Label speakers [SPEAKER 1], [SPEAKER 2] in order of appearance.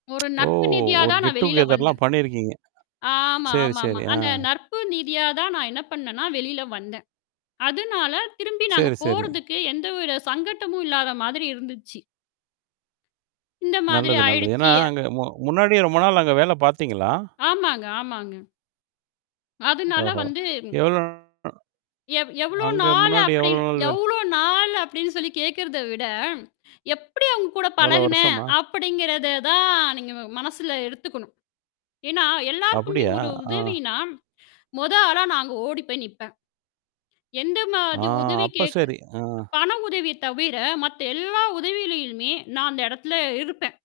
[SPEAKER 1] ஒரு
[SPEAKER 2] ஓ!
[SPEAKER 1] நட்பு ரீதியா
[SPEAKER 2] ஒரு
[SPEAKER 1] தான் நான்
[SPEAKER 2] கெட் டூ
[SPEAKER 1] வெளியில வந்தன்.
[SPEAKER 2] கெதர்லாம் பண்ணியிருக்கீங்க.
[SPEAKER 1] ஆமா,
[SPEAKER 2] சரி,
[SPEAKER 1] ஆமாமா.
[SPEAKER 2] சரி. ஆ.
[SPEAKER 1] அந்த நட்பு ரீதியா தான் நான் என்ன பண்ணேன்னா, வெளில வந்தேன். அதனால திரும்பி நான் அங்க
[SPEAKER 2] சரி, சரி.
[SPEAKER 1] போறதுக்கு எந்த வித சங்கட்டமும் இல்லாத மாதிரி இருந்துச்சு. இந்த மாதிரி
[SPEAKER 2] நல்லது, நல்லது. ஏன்னா,
[SPEAKER 1] ஆயிடுச்சு
[SPEAKER 2] அங்க மு முன்னாடி ரொம்ப நாள் அங்க வேல பார்த்தீங்களா?
[SPEAKER 1] ஆமாங்க, ஆமாங்க. அதனால
[SPEAKER 2] ஓஹோ!
[SPEAKER 1] வந்து
[SPEAKER 2] எவ்ளோ
[SPEAKER 1] எவ் எவ்ளோ
[SPEAKER 2] அங்க
[SPEAKER 1] நாளு
[SPEAKER 2] முன்னாடி எவ்வளோ
[SPEAKER 1] அப்டின்னு
[SPEAKER 2] நாள் வேலை?
[SPEAKER 1] எவ்ளோ நாளு அப்படின்னு சொல்லி கேட்கிறத விட, எப்படி அவங்க கூட
[SPEAKER 2] எவ்ளோ
[SPEAKER 1] பழகுனேன்
[SPEAKER 2] வருஷமா?
[SPEAKER 1] அப்படிங்கிறத தான் நீங்க ம மனசுல எடுத்துக்கணும். ஏன்னா எல்லாருக்குமே
[SPEAKER 2] அப்படியா?
[SPEAKER 1] ஒரு
[SPEAKER 2] ஆ.
[SPEAKER 1] உதவினா, மொத ஆளா நான் அங்க ஓடி போய் நிப்பேன். எந்த
[SPEAKER 2] ஆ
[SPEAKER 1] மாரி உதவி
[SPEAKER 2] அப்ப
[SPEAKER 1] கேக்க
[SPEAKER 2] சரி. ஆ.
[SPEAKER 1] பண உதவிய தவிர, மத்த எல்லா உதவிகளையுமே நான் அந்த இடத்துல இருப்பேன்.